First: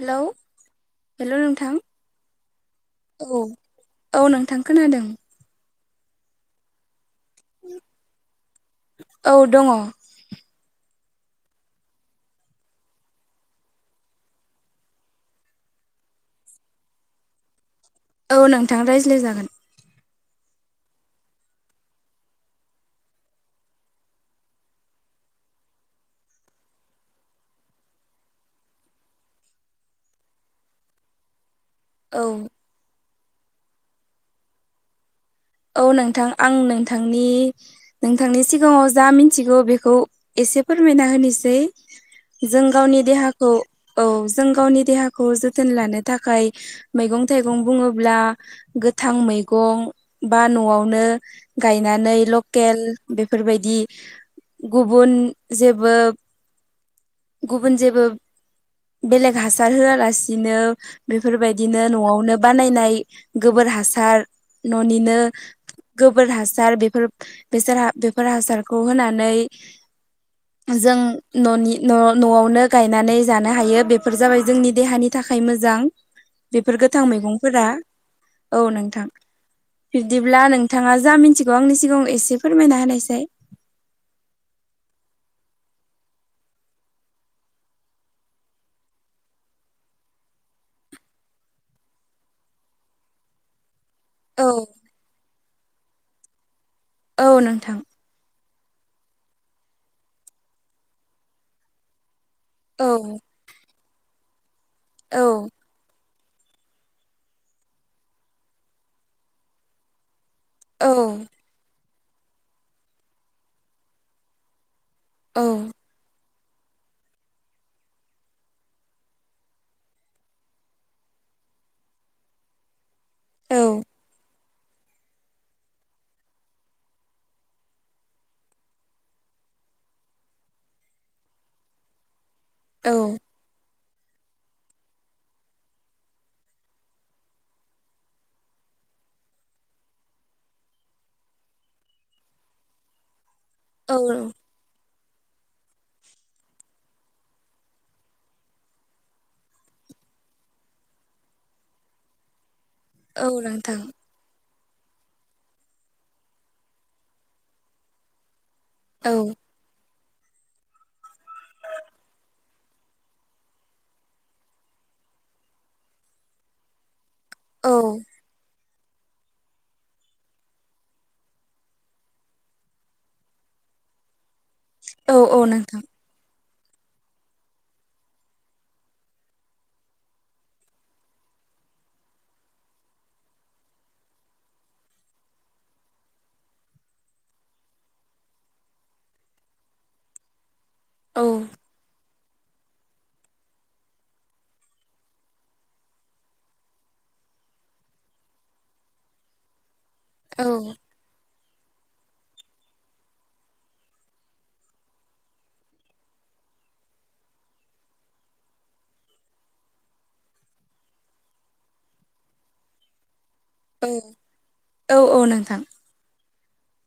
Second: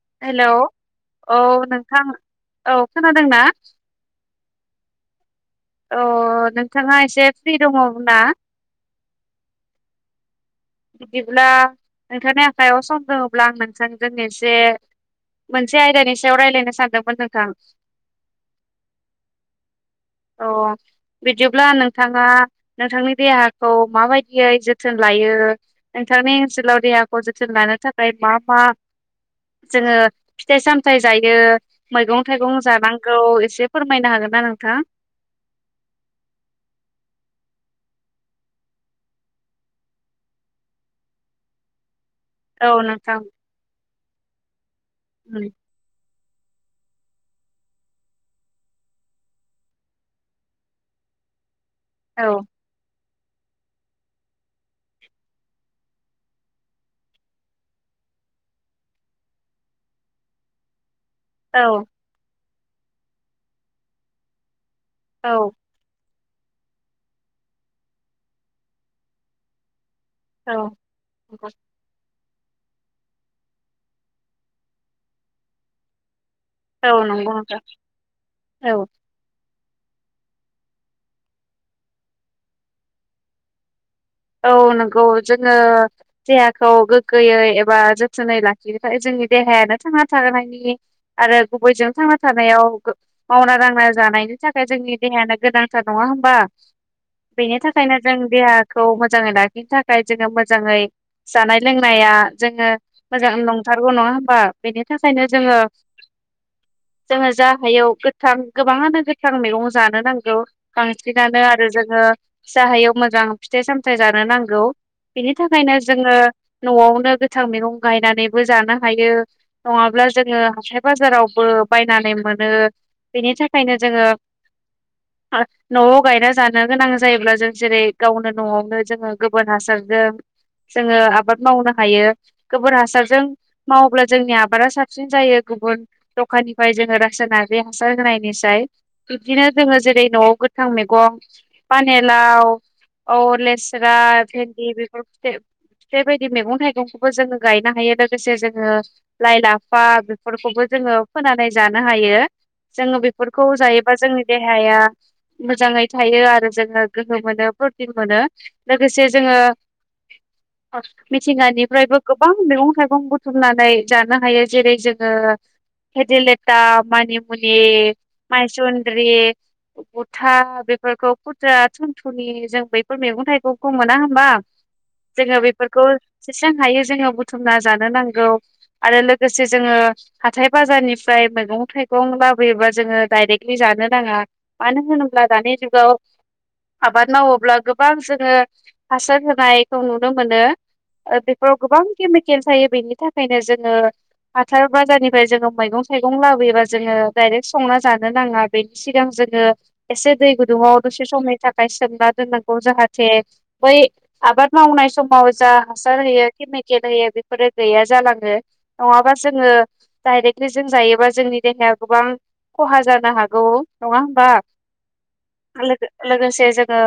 Hello hello नोंथां, औ खोनादोंना औ, औ नों थां खोनादों। अ नोंथाङा एसे फ्रि दङ ना? औ दङ। बिदिब्ला नोंथांनि आखायाव सम दोङोब्ला आं नोंथांजों एसे मोनसे आयदानि सायाव रायलायनो सानदोंमोन नोंथां। औ नोंथां रायज्लाय जागोन। [inaudible] अ बिदिब्ला नोंथाङा नोंथांनि देहाखौ माबायदियै जोथोन लायो? नोंथांनि ओनसोलाव देहाखौ जोथोन लानो थाखाय मा मा जोङो फिथाइ सामथाइ जायो। मैगं औ थाइगं जानांगौ, एसे फोरमायनो हागोन ना नोंथां? औ नोंथां आं नोंथांनि नोंथांनि सिगाङाव जा मिनथिगौ बेखौ एसे एसे फोरमायना होनिसै। जों औ गावनि नोंथां देहाखौ औ जों गावनि देहाखौ उम, जोथोन लानो थाखाय मैगं थाइगं बुङोब्ला गोथां मैगं बा न'आवनो गायनानै औ लकेल बेफोरबायदि गुबुन जेबो गुबुन जेबो बेलेग हासार होआलासिनो बेफोरबायदिनो औ न'आवनो बानायनाय गोबोर हासार न'निनो औ गोब गोबोर हासार बेफोर बेसोर हा बेफोर हासारखौ होनानै औ जों औ न'नि न' न'आवनो गायनानै जानो हायो बेफोर जाबाय जोंनि देहानि थाखाय मोजां। बेफोर गोथां नंगौ नोंथां मैगंफोरा औ नोंथां। बिब्दिब्ला नोंथाङा जा मिनथिगौ आंनि सिगाङाव एसे फोरमायना होनायसाय। औ नंगौ जोङो देहाखौ गोग्गोयै एबा जोथोनै लाखिनो थाखाय जों जोंनि देहायानो थांना थानायनि आरो गुबैजों थांना थानायाव मावना दांना जानायनि औ थाखाय जोंनि देहायानो गोनांथार नङा होमबा? औ बेनि नोंथां थाखायनो जों देहा खौ मोजाङै लाखिनो थाखाय जोङो मोजाङै जानाय लोंनाया जोङो औ मोजां नंथारगौ नङा होमबा? बेनि थाखायनो औ जोङो जोङो जा हायो गोथां गोबाङानो गोथां मैगं जानो नां गौ औ बांसिनानो आरो जोङो फिसा हायाव मोजां फिथाइ सामथाइ जानो नांगौ। बिनि औ थाखायनो जोङो न'आवनो गोथां मैगं गायनानैबो जानो हायो, नङाब्ला जोङो हाथाय बाजारावबो बो बायनानै मोनो। बेनि थाखायनो औ जोङो [unintelligible] न'आव गायना जानो गोनां जायोब्ला जों जेरै गावनो न'आवनो जोङो गोबोर हासारजों जोङो आबाद मावनो हायो। गोबोर औ हासारजों मावोब्ला जोंनि आबादा साबसिन जायो गुबुन दखाननिफ्राय जोङो रासाइनारि हासार होनायनिसाय। बिदिनो जोङो जेरै न'आव गोथां मेगं पानेलाव औ लेस्रा औ भेदि बेफोर बेबायदि मैगं थाइगंखौबो जोङो गायनो हायो लोगोसे जोङो लाइ लाफा बेफोरखौबो जोङो फोनानै जानो हायो जोङो औ बेफोरखौ नोंथां जायोबा जोंनि दे देहाया मोजाङै थायो आरो जोङो गोहो मोनो प्रटिन मोनो। लोगोसे औ जोङो मिथिंगानिफ्रायबो गोबां मैगं थाइगं बुथुमनानै जानो हायो जेरै जोङो भीडेलेटा मानि मुनि औ मायसुन द्रि गुथा बेफोरखौ खुटा थुनथुनि जों बैफोर मैगं थाइगंखौ मोना होमबा औ औ जोङो नोंथां बेफोरखौ बेेससां हायो जोङो बुथुमना जानो नांगौ आरो लोगोसे जोङो हाथाय बाजारनिफ्राय मैगं थाइगं लाबोयोबा जोङो डाइरेक्टलि जानो नाङा मानो होनोब्ला दानि जुगाव आबाद मावोब्ला गोबां जोङो हासार होनायखौ नुनो मोनो औ बेफोराव गोबां केमे केल थायो बेनि थाखायनो जोङो हाथाय बाजारनिफ्राय जोङो मैगं थाइगं लाबोयोबा जोङो डाइरेक्ट संना जानो नाङा बेनि सिगां जों जोङो एसे दै औ गुदुंङाव दसे समनि थाखाय सोंना दोननांगौ। गौ जाहाथे बै आबाद मावनाय समाव जा हासार होयो केमिकेल होयो बेफोरो गैया जालाङो नङाबा जोङो डाइरेक्टलि जों जायोबा जोंनि देहाया गोबां खहा जानो हागौ औ नङा होमबा औ औ नोंथां लोगोसे जोङो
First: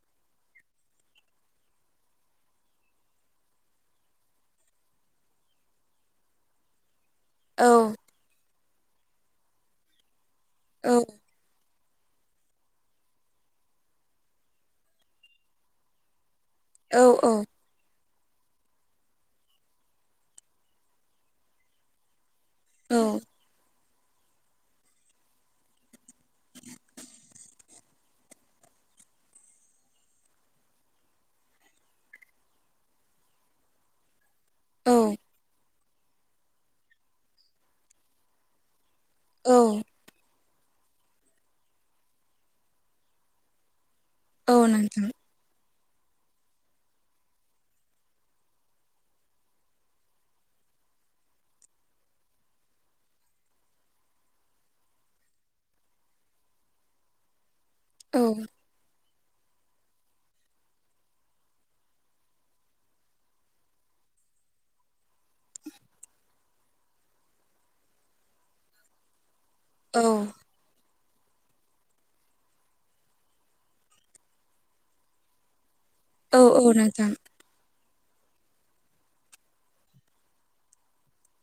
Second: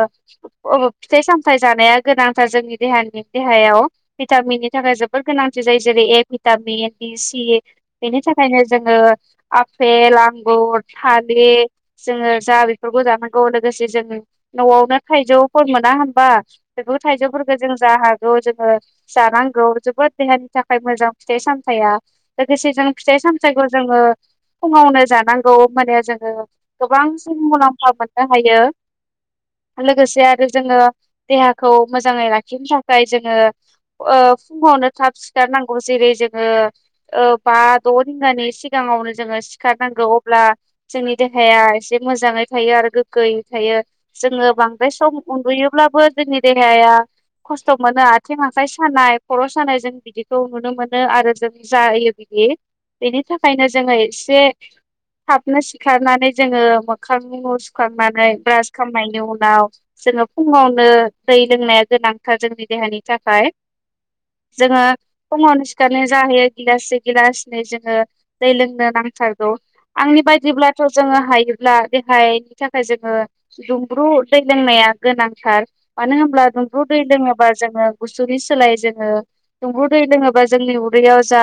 अ फिथाइ सामथाइ जानाया गोनांथार जोंनि देहानि देहायाव भिटामिननि थाखाय जोबोद गोनांथार। जायै जेरै ए भिथामिन। बि सि औ बेनि थाखायनो जोङो आफेल आंगुर औ थालिर जोङो जा बेफोरखौ जानांगौ लोगोसे जों न'आवनो थाइजौफोर मोना होनबा? बे औ औ थाइजौफोरखौ जों जा हा जोङो जानांगौ जोबोद देहानि थाखाय मोजां फिथाइ सामथाइया। लोगोसे जों औ फिथाइ सामथाइखौ जोङो फुङावनो जानांगौ माने जों ङो गोबांसिन मुलाम्फा मोननो हायो लोगोसे आरो आरो जोङो देहाखौ मोजाङै लाखिनो थाखाय जोङो ओ फुङावनो थाब सिखारनांगौ जेरै जोङो ओ बा द' रिंगानि सिगाङावनो जोङो औ सिखारनांगौ अब्ला जोंनि देहाया एसे मोजाङै थायो आरो गोग्गोयै थायो। जोङो औ बांद्राय नोंथां सम उन्दुयोब्लाबो जोंनि देहाया खस्थ' मोनो आथिं आखाइ सानाय खर' सानाय जों बिदिखौ नुनो मोनो आरो जों जायो बि बि बेनि थाखायनो जोङो एसे थाबनो सिखारनानै जोङो मोखां उ औ सुखांनानै ब्रास खालामनायनि उनाव जोङो फुङावनो दै लोंनाया गोनांथार जोंनि देहानि थाखाय। जोङो फुङावनो सिखारनाय जाहैयो गिलासि गिलासनै जोङो दै लोंनो नांथारग गौ औ आंनि बायदिब्लाथ' जोङो हायोब्ला देहायनि थाखाय जोङो दुंब्रु दै लोंनाया गोनांथार मानो औ होनब्ला औ दुंब्रु दै नोंथां लोङोबा जोङो गुसुनि सोलाय जोङो दुंब्रु दै लोङोबा जोंनि उदैयाव जा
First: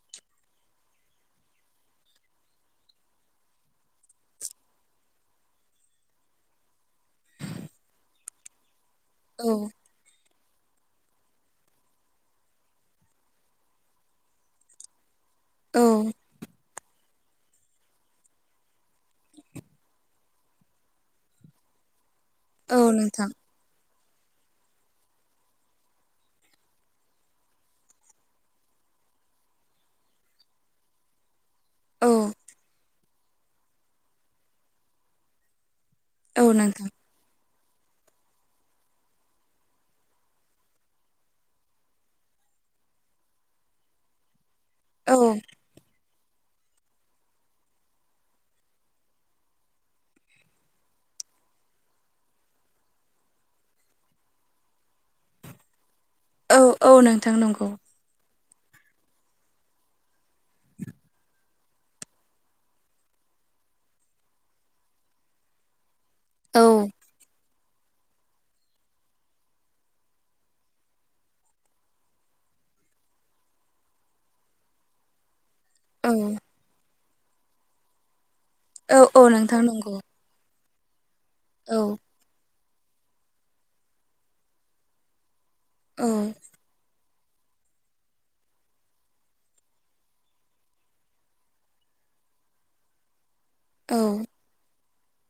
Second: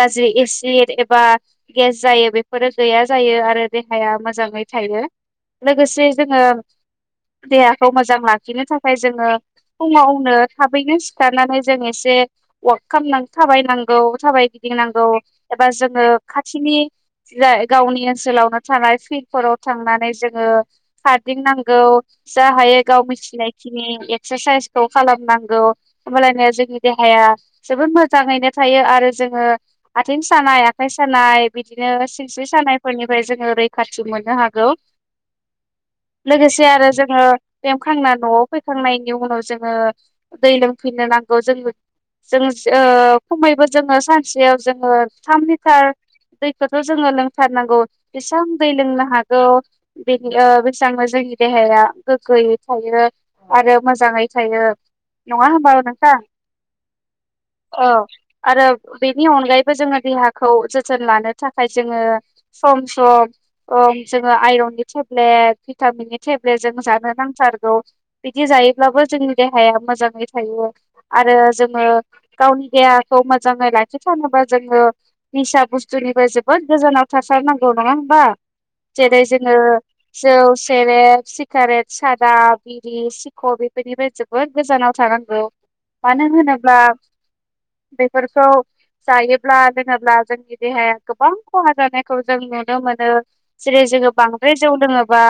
गाज्रि एसेट एबा गेस जायो बेफोरो गैया जायो आरो देहाया मोजाङै थायो। लोगोसे जोङो देहाखौ मोजां लाखिनो थाखाय जोङो औ फुङावनो थाबैनो सिखारनानै जों एसे वार्क खालाम थाबायनांगौ थाबायगिदिंनांगौ। एबा औ जोङो खाथिनि जा गावनि ओनसोलावनो थानाय फिल्डफोराव थांनानै जोङो खारदिंनांगौ। जा औ हायो गाव नोंथां मिथिनाय खिनि एक क्सारसाइसखौ खालामनांगौ होमबालानो जोंनि देहाया जोबोद मोजाङैनो थायो आरो जों जोङो आथिं सानाय आखाइ सानाय बिदिनो औ सिनस्रि सानायफोरनिफ्राय जोङो रैखाथि मोननो हागौ। औ लोगोसेय नोंथां आरो जों बेयाखांना न'आव फैखांनायनि उनाव जोङो दै लोंफैनो नांगौ जों जों ओ खमैबो जोङो सानसेयाव जोङो औ थाम लिटार दैखौथ' जोङो लोंथारनांगौ जेसां दै लोंनो हागौ बेनि बेसां जोंनि देहाया गोगोयै थायो आरो मोजाङै थायो नङा होमबा नों औ औ नोंथां नंगौ आरो बेनि अनगायैबो जोङो देहाखौ जोथोन लानो थाखाय जोङो सम सम अ जोङो आइरननि टेब्लेट भिटामिननि टेब्लेट औ जों जा नांथारगौ बिदि जायोब्लाबो जोंनि देहाया मोजाङै थायो आरो जोङो गावनि देहाखौ मोजाङै लाखिथानोबा जोङो निसा औ बुस्थुनिबो जोबोद गोजानाव थासारनांगौ नङा होमबा औ जेरै औ जोङो नोंथां नंगौ जौ, सेरेब, औ सिगारेट बा बिरि सिखर बेफोरनिफ्राय जोबोद गोजानाव थानांगौ औ मानो होनोब्ला [inaudible] बेफोरखौ जायोब्ला लोङोब्ला जोंनि देहाया गोबां खहा जानायखौ जों नुनो मोनो जेरै जोङो बांद्राय जौ लोङोबा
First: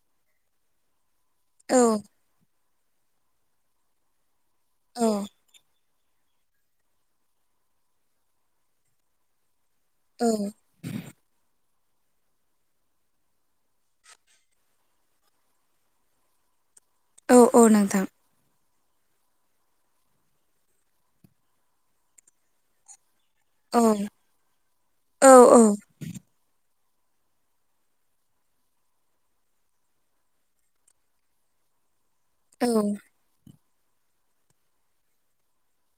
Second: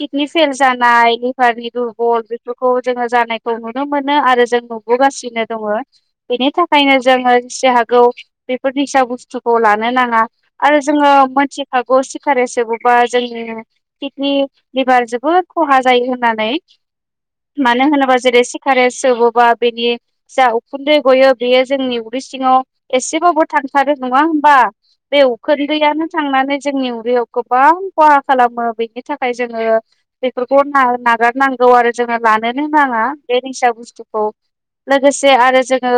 किदनि फेल जानाय लिभारनि औ दुरबल बे खौ जोङो जानायखौ नुनो मोनो आरो जों औ नुबोगासिनो दङ। बेनि थाखायनो जोङो जेसे हागौ बेफोरनिसा बुस्थु खौ लानो नाङा आरो जोङो मोनथि हागौ सिखार सोबा जोंनि किडनि लिभार जोबोद खहा जायो होननानै औ औ मानो नोंथां होनोबा जेरै सिगारेट सोबोबा बेनि जा उखुन्दै गयो बेयो जोंनि उदै सिङाव एसे औ थांथारो नङा होमबा बे औ उखोनन्दैयानो थांनानै जोंनि गोबां खहा खालामो बेनि थाखाय जोङो बेफोरखौ नागारनांगौ आरो जोङो लानोनो औ नाङा बे निसा बुस्थुखौ लोगोसे आरो जोङो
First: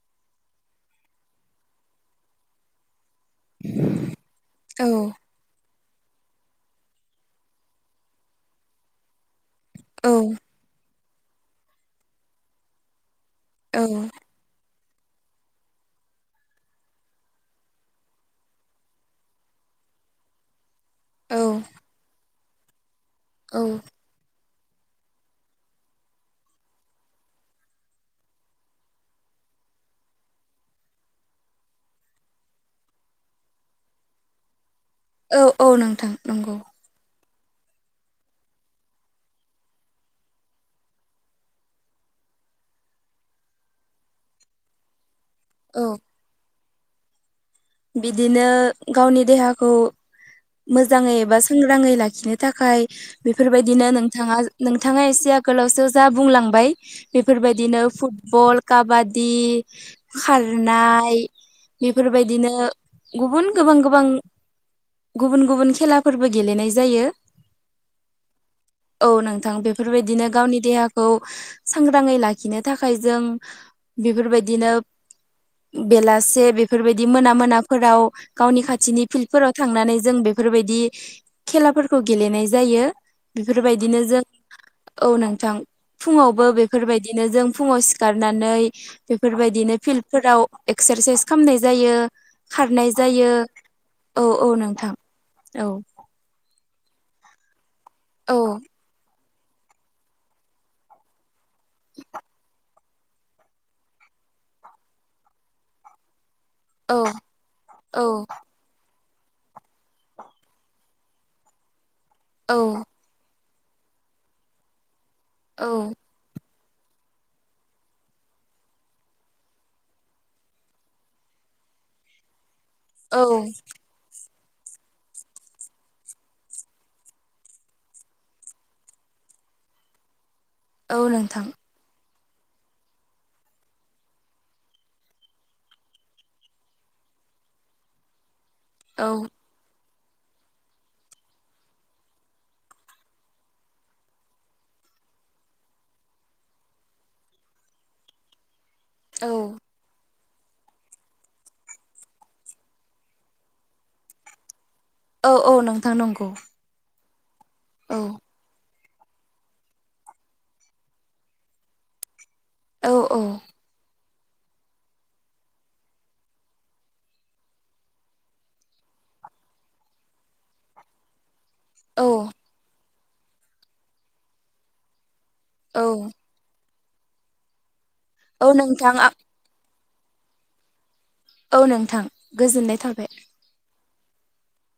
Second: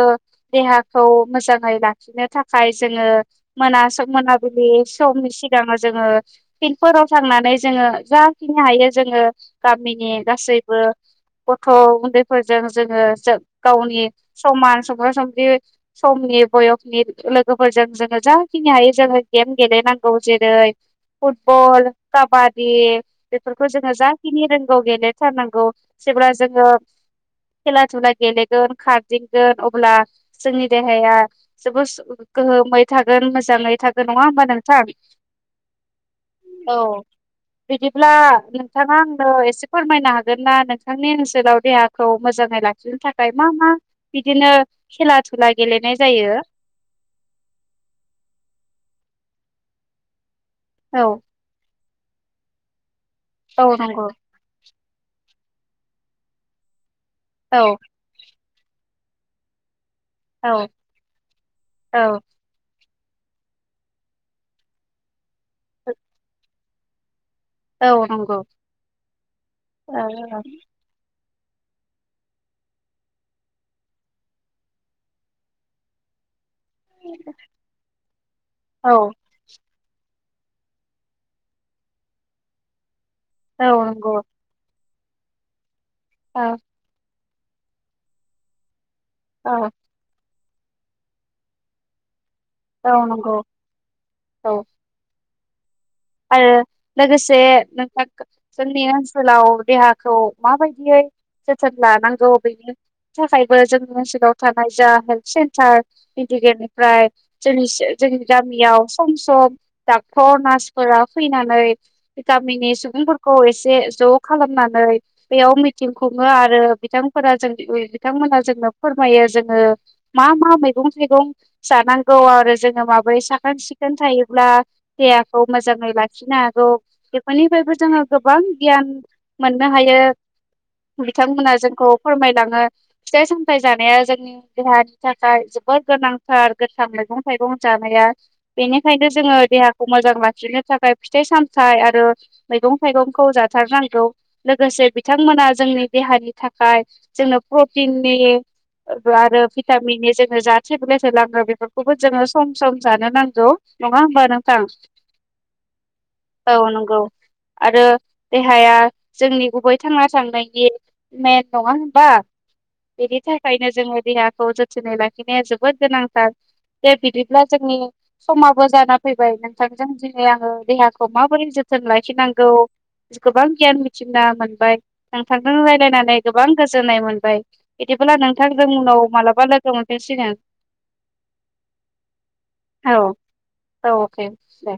देहाखौ मोजाङै लाखिनो थाखाय जोङो मोना मनाबिलि औ सनि सिगां जोङो फिल्डफोराव थांनानै जोङो जाखिनि हायो जोङो गामिनि गासैबो गथ' उन्दैफोरजों जोङो जोब औ गावनि समान समब्रा संब्रि समनि बयसनि लोगोफोरजों जोङो जाखिनि हायो जोङो गेम गेलेनांगौ जेरै फुटबल काबादि बेफोरखौ जोङो औ जाखिनि रों गाव गेलेथारनांगौ जेब्ला जोङो खेला धुला गेलेगोन खारदिंगोन अब्ला जोंनि देहाया जोबोद गोहोमै थागोन मोजाङै थागोन नङा होमबा नों सार औ औ नोंथां नंगौ औ बिदिब्ला नोंथाङा आंनो एसे फोरमायनो हागोन ना नोंथांनि ओनसोलाव देहाखौ मोजाङै लाखिनो थाखाय मा मा मा बिदिनो खेला ला औ गेलेनाय जायो। बिदिनो गावनि देहाखौ औ मोजाङै एबा सांग्राङै लाखि नो थाखाय औ बेफोरबायदिनो नंगौ नोंथांया बिथाङा एसे आगोलावसो जा बुंलांबाय औ बेफोरबायदिनो फुटबल। काबादि औ खारनाय औ बेफोरबायदिनो गुबुन गोबां गोबां गुबुन-गुबुन खेलाफोरबो गेलेनाय जायो। औ नंगौ औ नोंथां औ बेफोरबायदिनो गावनि देहाखौ। सांग्राङै लाखिनो थाखाय जों बेफोरबायदिनो बेलासे बेफोरबायदि मोना मोनाफोराव गावनि औ खाथिनि फिल्डफोराव थांनानै जों बेफोरबायदि खेलाफोरखौ गेलेनाय जायो औ बेफोरबायदिनो नंगौ जों औ नोंथां फुङावबो औ बेफोरबायदिनो जों फुङाव सिखारनानै। औ बेफोरबायदिनो फिल्डफोराव एक्सारसाइस खालामनाय जायो। खारनाय औ जायो नंगौ औ-औ औ नोंथां औ। आरो लोगो नोंथां औ खौ लोगोसे स्लाव देहाखौ माबायदियै जोथोन लानांगौ बेनो। थाखायबो जोंनि ओनसोलाव थानाय जा हेल्थ सेन्टार। औ गिगिरनिफ्राय जों औ जोंनि गामियाव सम-सम डाक्टर नार्स। फोर फैनानै औ गामिनि सुबुंफोरखौ एसे ज खालामनानै। बेयाव औ मिथिं खुङो आरो। बिथां जों बिथांमोना जोंनो फोरमायो जोङो मा-मा मैगं थाइगं। जानंगौ आरो जोङो माबोरै औ साखोन सिखोन थायोब्ला दे। मोजाङै लाखिनो हागौ बेफोरनिफ्रायबो जोङो गोबां गियान मोननो हायो। औ नोंथां बिथांमोना जोंखौ। फोरमायलाङो फिथाइ सामथाइ जानाया जोंनि देहानि थाखाय जोबद गोनांथार गोथां। मैगं थाइगं जानाया बेनिखायनो औ जोङो देहाखौ मोजां। मोजां लाखिनो थाखाय फिथाइ सामथाइ आरो मैगं थाइगंखौ जाथारनांगौ लोगोसे। बिथांमोना जोंनि देहानि थाखाय जोंनो प्रटिननि। औ आरो भिटामिननि। जााथे बेलेथे लाङो बेफोरखौबो जोङो सम-सम जानो नांगौ नङा होमबा नोंथां। औ-औ नोंथां नंगौ। औ नंगौ आरो औ देहाया जोंनि गुबै थांना थांनायनि मेन नङा होनबा। औ बेनि औ थाखायनो जोङो देहाखौ जोथोनै लाखिनाया जोबोद गोनांथार। दे बिदिब्ला जोंनि समाबो जाना फैबाय ना। दिै आङो देहाखौ माबोरै जोथोन औ लाखिनांगौ। गोबां गियान मिथिना मोनबाय नोंथांजों औ रायजलायनानै गोबां गोजोननाय मोनबाय। बिदिबोब्ला औ नोंथांजों नोंथां उनाव मालाबा लोगो मोनफिनसिगनो। औ नोंथां गोजोननाय थाबाय। ओ दे-दे।